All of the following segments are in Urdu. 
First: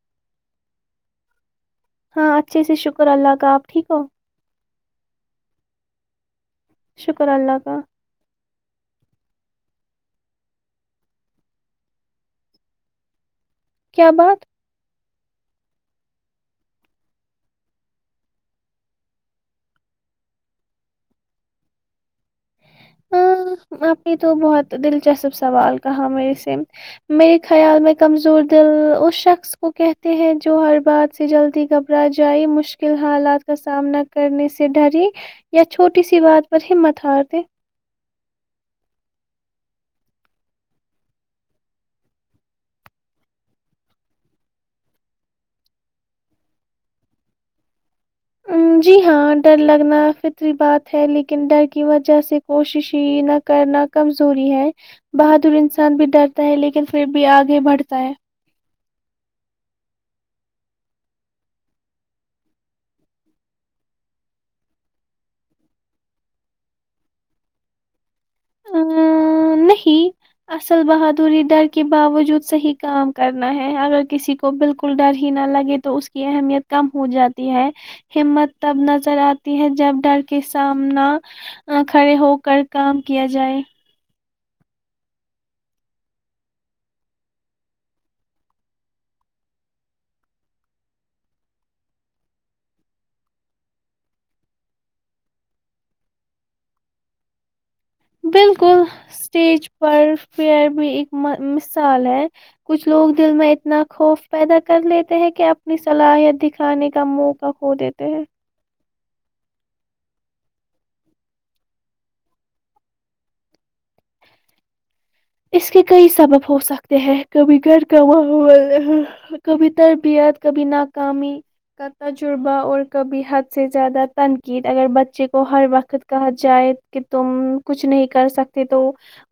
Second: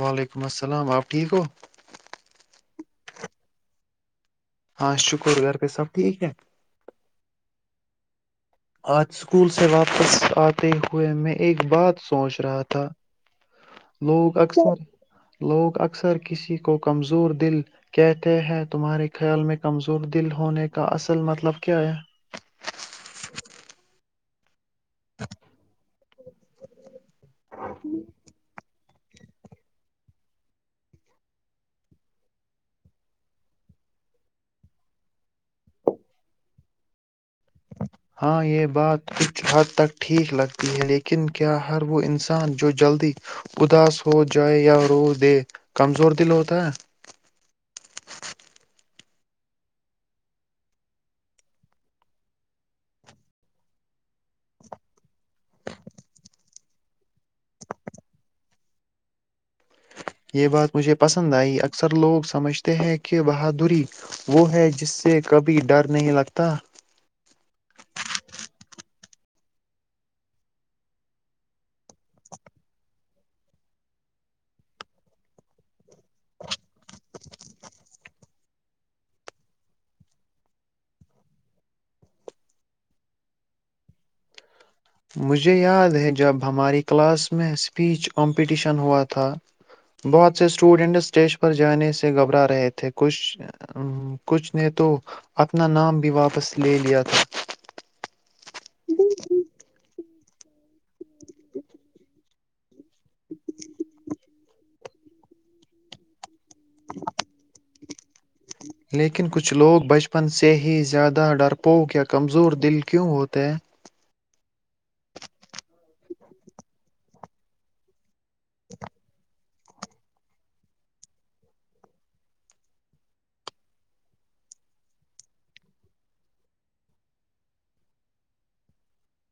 وعلیکم السلام آپ ٹھیک ہو ہاں اچھے سے شکر اللہ کا آپ ٹھیک ہو ہاں شکر گھر کا صاب ٹھیک کیا شکر اللہ کا آج اسکول سے واپس آتے ہوئے میں ایک بات سوچ رہا تھا کیا لوگ بات اکثر لوگ اکثر کسی کو کمزور دل کہتے ہیں تمہارے خیال میں کمزور دل ہونے کا اصل مطلب کیا ہے ہاں آپ بھی تو بہت دلچسپ سوال کہاں میںسے میرے خیال میں کمزور دل اس شخص کو کہتے ہیں جو ہر بات سے جلدی گھبرا جائے مشکل حالات کا سامنا کرنے سے ڈری یا چھوٹی سی بات پر ہمت ہار دیں ہاں یہ بات کچھ حد تک ٹھیک لگتی ہے لیکن کیا ہر وہ انسان جو جلدی اداس ہو جائے یا رو دے کمزور دل ہوتا ہے ام، جی ہاں ڈر لگنا فطری بات ہے لیکن ڈر کی وجہ سے کوشش ہی نہ کرنا کمزوری ہے بہادر انسان بھی ڈرتا ہے لیکن ن پھر بھی آگے بڑھتا ہے یہ بات مجھے پسند آئی، اکثر لوگ سمجھتے ہیں کہ بہادری وہ ہے جس سے کبھی ڈر نہیں لگتا ا نہیں اصل بہادری ڈر کے باوجود صحیح کام کرنا ہے اگر کسی کو بالکل ڈر ہی نہ لگے تو اس کی اہمیت کم ہو جاتی ہے ہمت تب نظر آتی ہے جب ڈر کے سامنا کھڑے ہو کر کام کیا جائے مجھے یاد ہے جب ہماری کلاس میں اسپیچ کمپٹیشن ہوا تھا بہت سے اسٹوڈینٹ اسٹیج پر جانے سے گھبرا رہے تھے کچھ کچھ نے تو اپنا نام بھی واپس لے لیا تھا بالکل اسٹیج پر فئر بھی ایکک مثال ہے کچھ لوگ دل میں اتنا خوف پیدا کر لیتے ہیں کہ اپنی صلاحیت دکھ کھانے کا موقع ہو دیتا تو لیکن کچھ لوگ بچپن سے ہی زیادہ ڈرپوک یا کمزور دل کیوں ہوتے ہیں اس کے کئی سبب ہو سکتے ہیں کبھی گ کاں بول کبھی تربیت کبھی ناکامی کا تجربہ اور کبھی حد سے زیادہ تنقید اگر بچے کو ہر وقت کہا جائے کہ تم کچھ نہیں کر سکتے تو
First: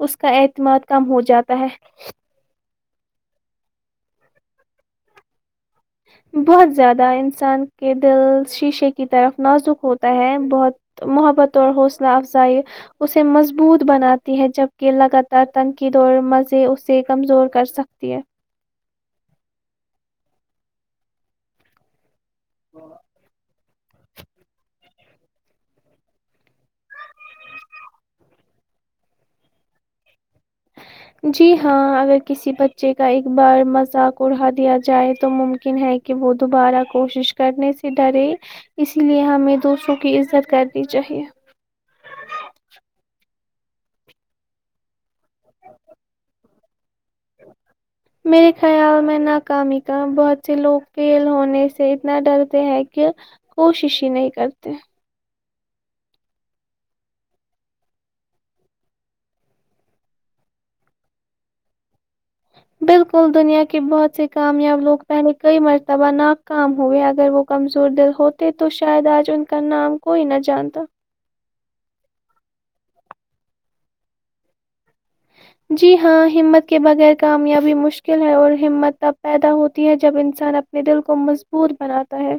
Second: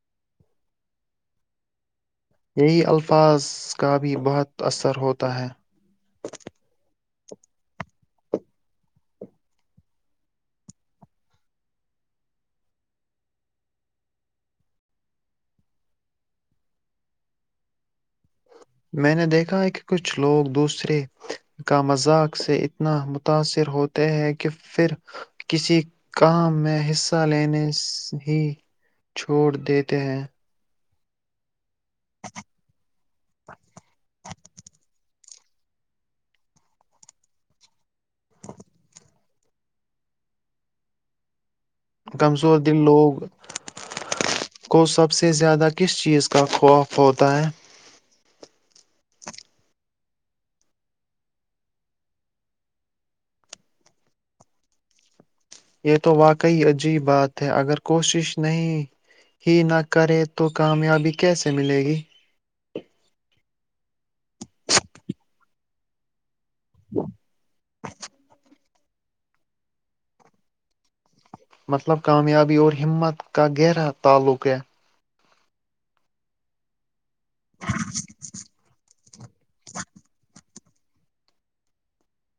اس کا اعتماد کم ہو جاتا ہے یہی الفاظ کا بھی بہت اثر ہوتا ہے بہت زیادہ انسان کے دل شیشے کی طرف نازک ہوتا ہے بہت محبت اور حوصلہ افزائی اسے مضبوط بناتی ہے جبکہ لگاتار تنقید اور مزے اسے کمزور کر سکتی ہے میں نے دیکھا ہے کہ کچھ لوگ دوسرے کا مذاق سے اتنا متاثر ہوتے ہیں کہ پھر کسی کام میں حصہ لینے ہی چھوڑ دیتے ہیں جی ہاں اگر کسی بچے کا ایک بار مذاق اڑا دیا جائے تو ممکن ہے کہ وہ دوبارہ کوشش کرنے سے ڈرے اس لیے ہمیں دوسروں کی عزت کرنی چاہیے کمزور دل لوگ کو سب سب سے زیادہ کس چیز کا وہ پتا ہے میرے خیال میں ناکامی کا بہت سے لوگ کیل ہونے سے اتنا ڈرتے ہیں کہ کوشش ہی نہیں کرتے یہ تو واقعی عجیب بات ہے اگر کوشش نہیں ہی نہ کرے تو کامیابی کیسے ملے گی بالکل دنیا کے کہ بہت سے کامیاب لوگ پہلے کئی مرتبہ نہ کام ہوئے اگر وہ کمزور درد ہوتے تو شاید آج ان کا نام کوئی نہ جانتا مطلب کامیابی اور ہمت کا گہرا تعلق ہے جی ہاں ہمت کے بغیر کامیابی مشکل ہے اور ہمت اب پیدا ہوتی ہے جب انسان اپنے اپ دل کو مضبوط بناتا ہے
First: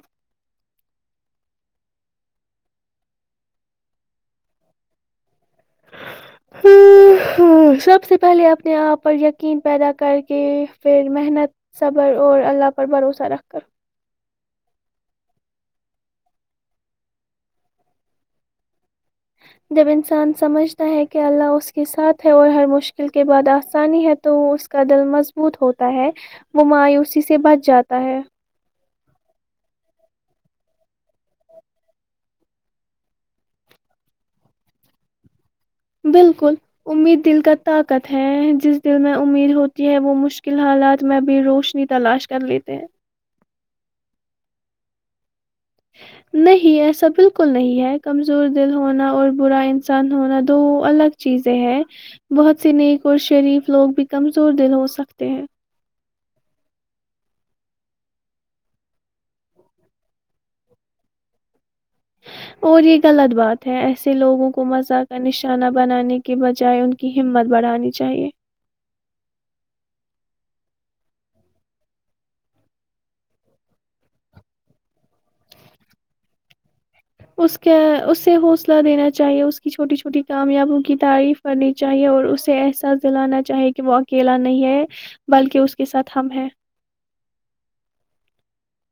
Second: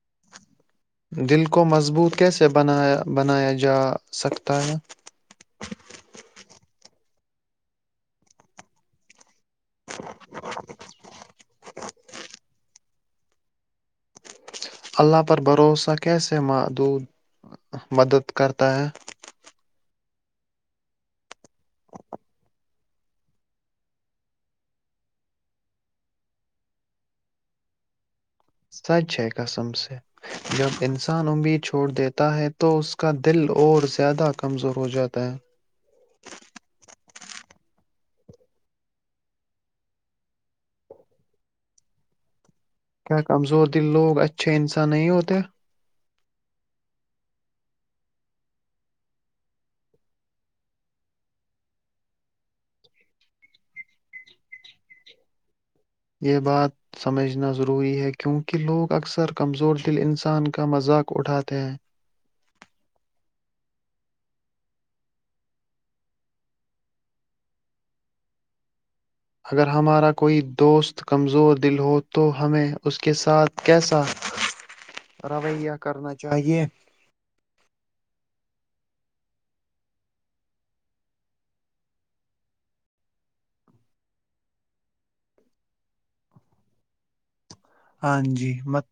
دل کو مضبوط کیسے بنایا جا سکتا ہے ہ ہ سب سے پہلے اپنے یہاں پر یک کین پیدا کر کے پھر محنت صبر اور اللہ پر بھروسہ رکھ کر اللہ پر بھروسہ کیسے معدود مدد کرتا ہے جب انسان سمجھتا ہے کہ اللہ اس کے ساتھ ہے اور ہر مشکل کے بعد آسانی ہے تو وہ اس کا دل مضبوط ہوتا ہے وہ مایوسی سے بچ جاتا ہے سچ ہے قسم سے جب انسان اد چھوڑ دیتا ہے تو اس کا دل اور زیادہ کمزور ہو جاتا ہے بالکل امید دل کا طاقت ہے جس دل میں امید ہوتی ہے وہ مشکل حالات میں بھی روشنی تلاش کر لیتے ہیں کیا کمزور دل لوگ اچھے انسان نہیں ہوتے نہیں ایسا بالکل نہیں ہے کمزور دل ہونا اور برا انسان ہونا دو الگ چیزیں ہے بہت سی نیک اور شریف لوگ بھی کمزور دل ہو سکتے ہیں یہ بات سمجھنا ضروری ہے کیونکہ لوگ اکثر کمزور دل انسان کا مذاق اٹھاتے ہیں اور یہ غلط بات ہے ایسے لوگوں کو مزہ کا نشانہ بنانے کے بجائے ان کی ہمت بڑھانی چاہیئے اگر ہمارا کوئی دوست کمزور دل ہو تو ہمیں اس کے ساتھ کیسا رویہ کرنا چاہیے اس کے اس سے حوصلہ دینا چاہیے اس کی چھوٹی چھوٹی کامیابوں کی تعریف کرنی چاہیے اور اسے ایسا دلانا چاہے کہ وہ اکیلا نہیں ہے بلکہ اس کے ساتھ ہم ہیں ہاں جی مت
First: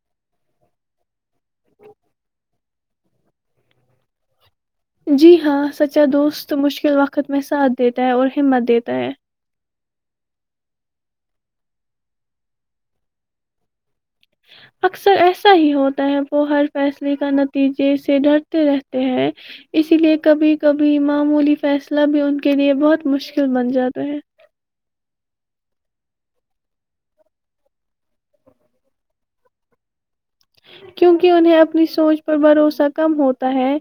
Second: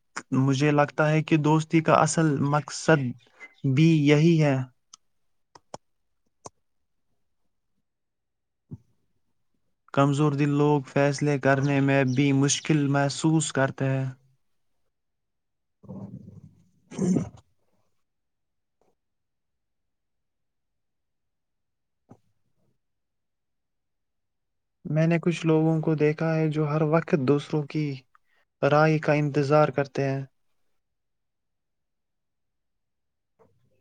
مجھے لگتا ہے کہ کہ دوستی کا اصل مک مقصد بھی یہی ہے جی ہاں سچا دوست مشکل وقت میں ساتھ دیتا ہے اور ہمت دیتا ہے کمزور د لوگ فیصلے کرنے میں بھی مشکل محسوس کرتے ہیں اکثر ایس ا ہی ہوتا ہے وہ ہر فیصلے کا نتیجے ڈرتے رہتے ہیں اسی لیے کبھی کبھی معمولی فیصلہ بھی ان کے لیے بہت مشکل بن جاتا ہے میں نے کچھ لوگوں کو دیکھا ہے جو ہر وقت دوسروں کی رائے کا انتظار کرتے ہیں کیونکہ انہیں اپنی سوچ پر بھروسہ کم ہوتا ہے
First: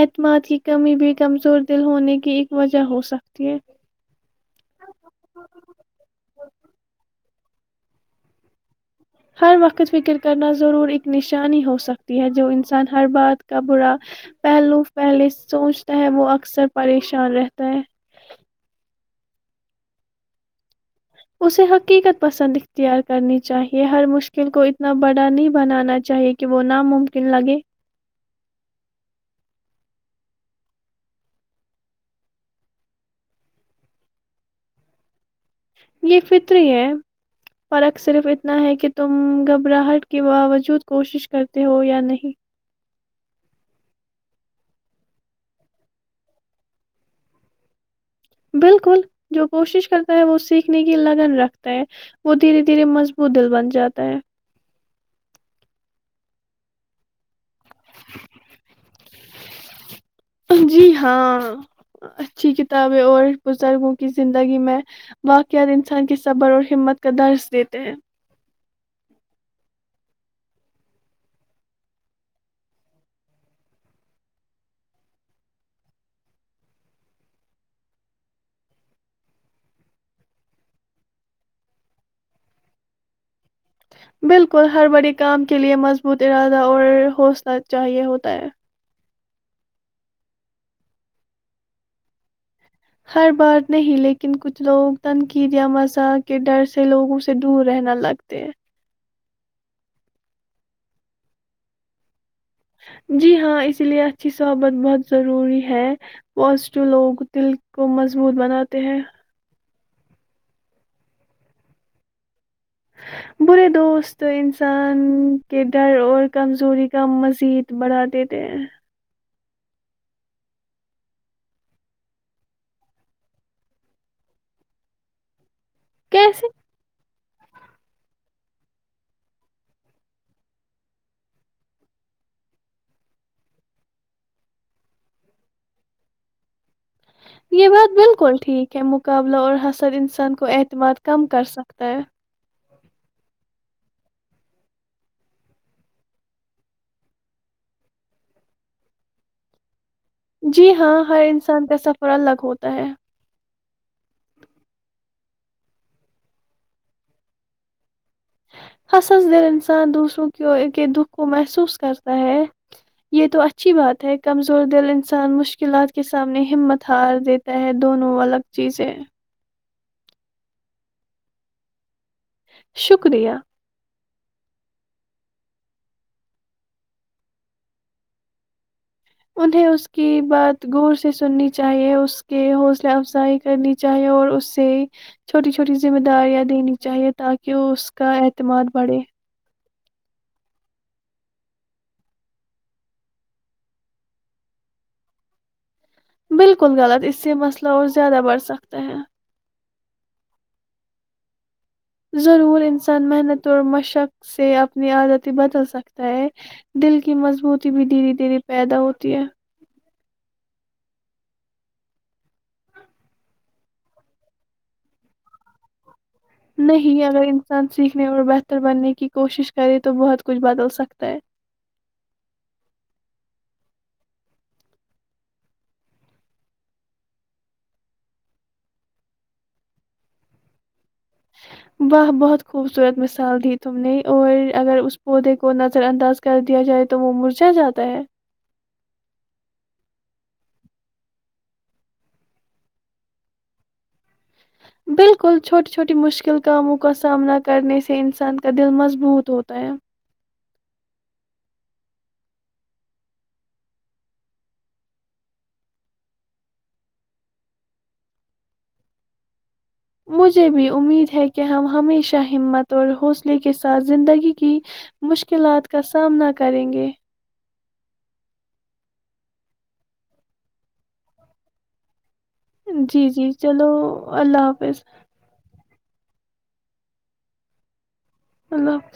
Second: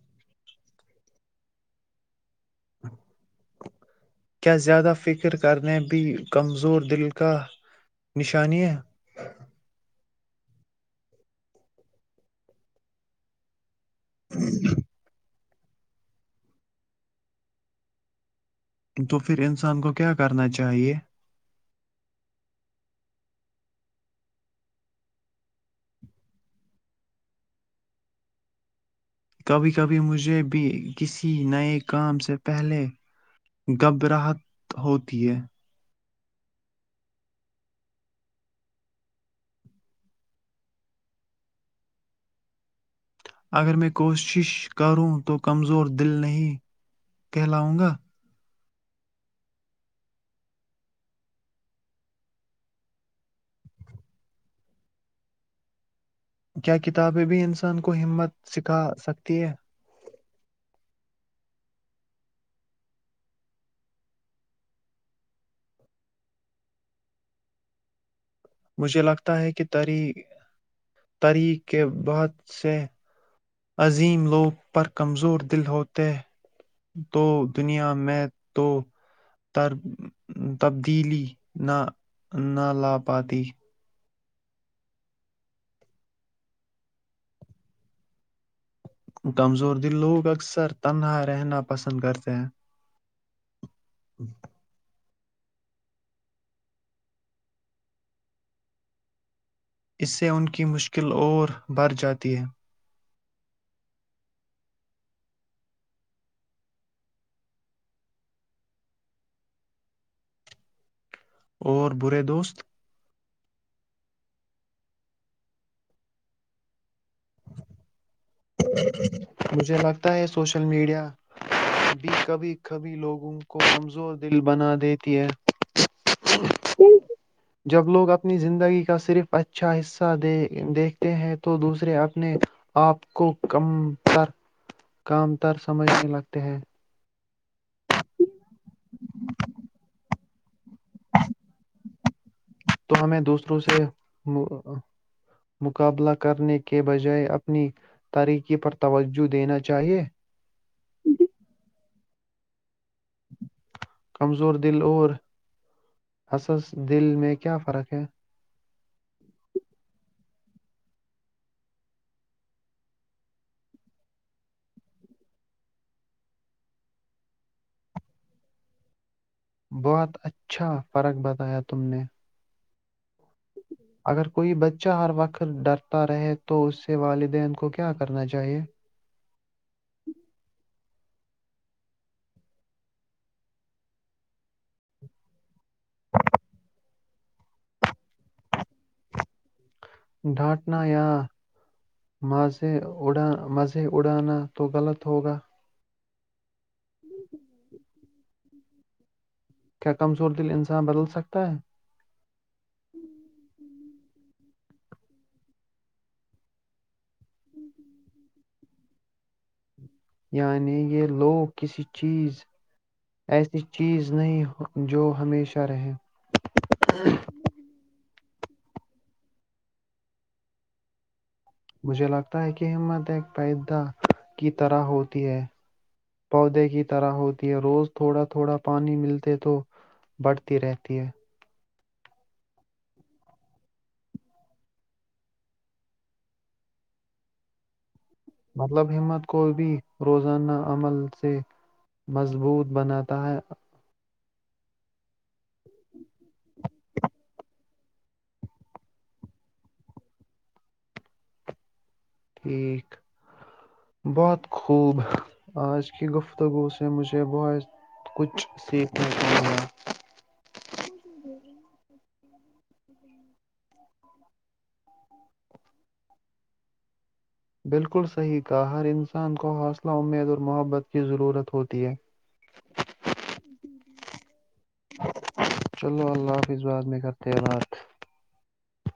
اعتماد کی کمی بھی کمزور دل ہونے کی وجہ ہو سکتی ہے کیا زیادہ فکر کرنے بھی کمزور دل کی نشانی ہے؟ ہر وقت فکر کرنا ضرور ایک نشانی ہو سکتی ہے جو انسان ہر بات کا برا پہلو پہلس سوچتا ہے وہ اکثر پریشان رہتا ہے تو پھر انسان کو کیا کرنا چاہیے [unintelligible] کبھی کبھی مجھے بھی کسی نئے کام سے پہلے گبراہت ہوتی ہے یہ فطر ہے فرق صرف اتنا ہے کہ تم گھبراہٹ کے باوجود کوشش کرتے ہو یا نہیں اگر میں کوشش کروں تو کمزور دل نہیں کہلاؤں گا بالکل جو کوشش کرتا ہے وہ سیکھنے کی لگن رکھتا ہے وہ دھیرے دھیرے مضبوط دل بن جاتا ہے کیا کتابیں بھی ان سے کو ہمت سکھا سکتی ہے جی ہاں اچھی کتابیں اور بزرگوں کی زندگی میں واقعات انسان کے صبر اور ہمت کا درس دیتے ہیں مجھے لگتا ہے کہ تاریخ کے بہت سے عظیم لوگ پر کمزور دل ہوتے تو دنیا میں تو تبدیلی نہ نہ لا پاتی بالکل ہر بڑے کام کے لیے مضبوط ارادہ اور حوصلہ چاہیے ہوتا ہے کمزور دل لوگ اکثر تنہا رہنا پسند کرتے ہیں ہر بات نہیں لیکن کچھ لوگ تنقید یا مزاخ کے ڈر سے لوگوں سے دور رہنا لگتے ہیں اس سے ان کی مشکل اور بڑھ جاتی ہے جی ہاں اسی لیے اچھی صحبت بہت ضروری ہے پوازٹو لوگ دل کو مضبوط بناتے ہیں اور برے دوست برے دوست انسان کے ڈر اور کمزوری کا مزید بڑھا دیتے ہیں [unintelligible] مجھے لگتا ہے سوشل میڈیا بھی کبھی کبھی لوگوں کو کمزور دل بنا دیتی ہے کیسے جب لوگ اپ اپنی زندگی کا صرف اچھا حصہ دیکھتے ہیں تو دوسرے اپنے آپ کو کم تر کم تر سمجھنے لگتے ہیں یہ بات بالکل ٹھیک ہے مقابلہ اور حسد انسان کو اعتماد کم کر سکتا ہے تو ہمیں دوسروں سے مقابلہ کرنے کے بجائے اپنی تاریکی پر توجہ دینا چاہیے جی ہاں ہر انسان کا سفر الگ ہوتا ہے کمزور دل اور حصص دل میں کیا فرق ہے حصص دل انسان دوسروں کی کے دکھ کو محسوس کرتا ہے یہ تو اچھی بات ہے کمزور دل انسان مشکلات کے سامنے ہمت ہار دیتا ہے دونوں الگ چیزیں بہت اچھا فرق بتایا تم نے شکر اگر کوئی بچہ ہر وقت ڈرتا رہے تو اس سے والدین کو کیا کرنا چاہیے انہیں اس کی بات گور سے سے سننی چاہیے اس کے حوصلہ افزائی کرنی چاہیے اور اسے چھوٹی چھوٹی ذمہ داریاں دینی چاہیے تاکہ وہ اس کا اعتماد بڑھے ڈھانٹنا یا مزے اڑانا تو غلط ہوگا بالکل الکل غلط اس سے مسئلہ اور زیادہ بڑھ سکتے ہیں کیا کمزور دل انسان بدل سکتا ہے ضرور انسان محنت اور مشق سے اپنی آادتی بدل سکتا ہے دل کی مضبوطی بھی دھیرے دھیرے پیدا ہوتی ہے یعنی یہ لوگ کسی چیز ایسی چیز نہیں جو ہمیشہ رہیں نہیں اگر انسان سیکھنے اور بیس بہتر بننے کی کوشش کرے تو بہت کچھ بدل سکتا ہے مجھے لگتا ہے کہ ہمت ایک پیدا کی طرح ہوتی ہے پودے کی طرح ہوتی ہے روز تھوڑا تھوڑا پانی ملتے تو بڑھتی رہتی ہے واہ بہت خوبصورت مثال دی تم نے اور اگر اس پودے کو نظر انداز کر دیا جائے تو وہ مرجا جاتا ہے مطلب ہمت کو بھی روزانہ عمل سے مضبوط بناتا ہے بالکل چھوٹی چھوٹی مشکل کاموں کا سامنا کرنے سے انسان کا دل مضبوط ہوتا ہے ٹھیک بہت خوب آج کی گفتگو سے مجھے بہت کچھ سیکھنا چاہ مجھے بھی امید ہے کہ ہم ہمیشہ ہمت اور حوصلے کے ساتھ زندگی کی مشکلات کا سامنا کریں گے [inaudible] جی جی چلو اللہ حافظ بس [unintelligible] چلو اللہ حافظ بات میں کر تعینات اللو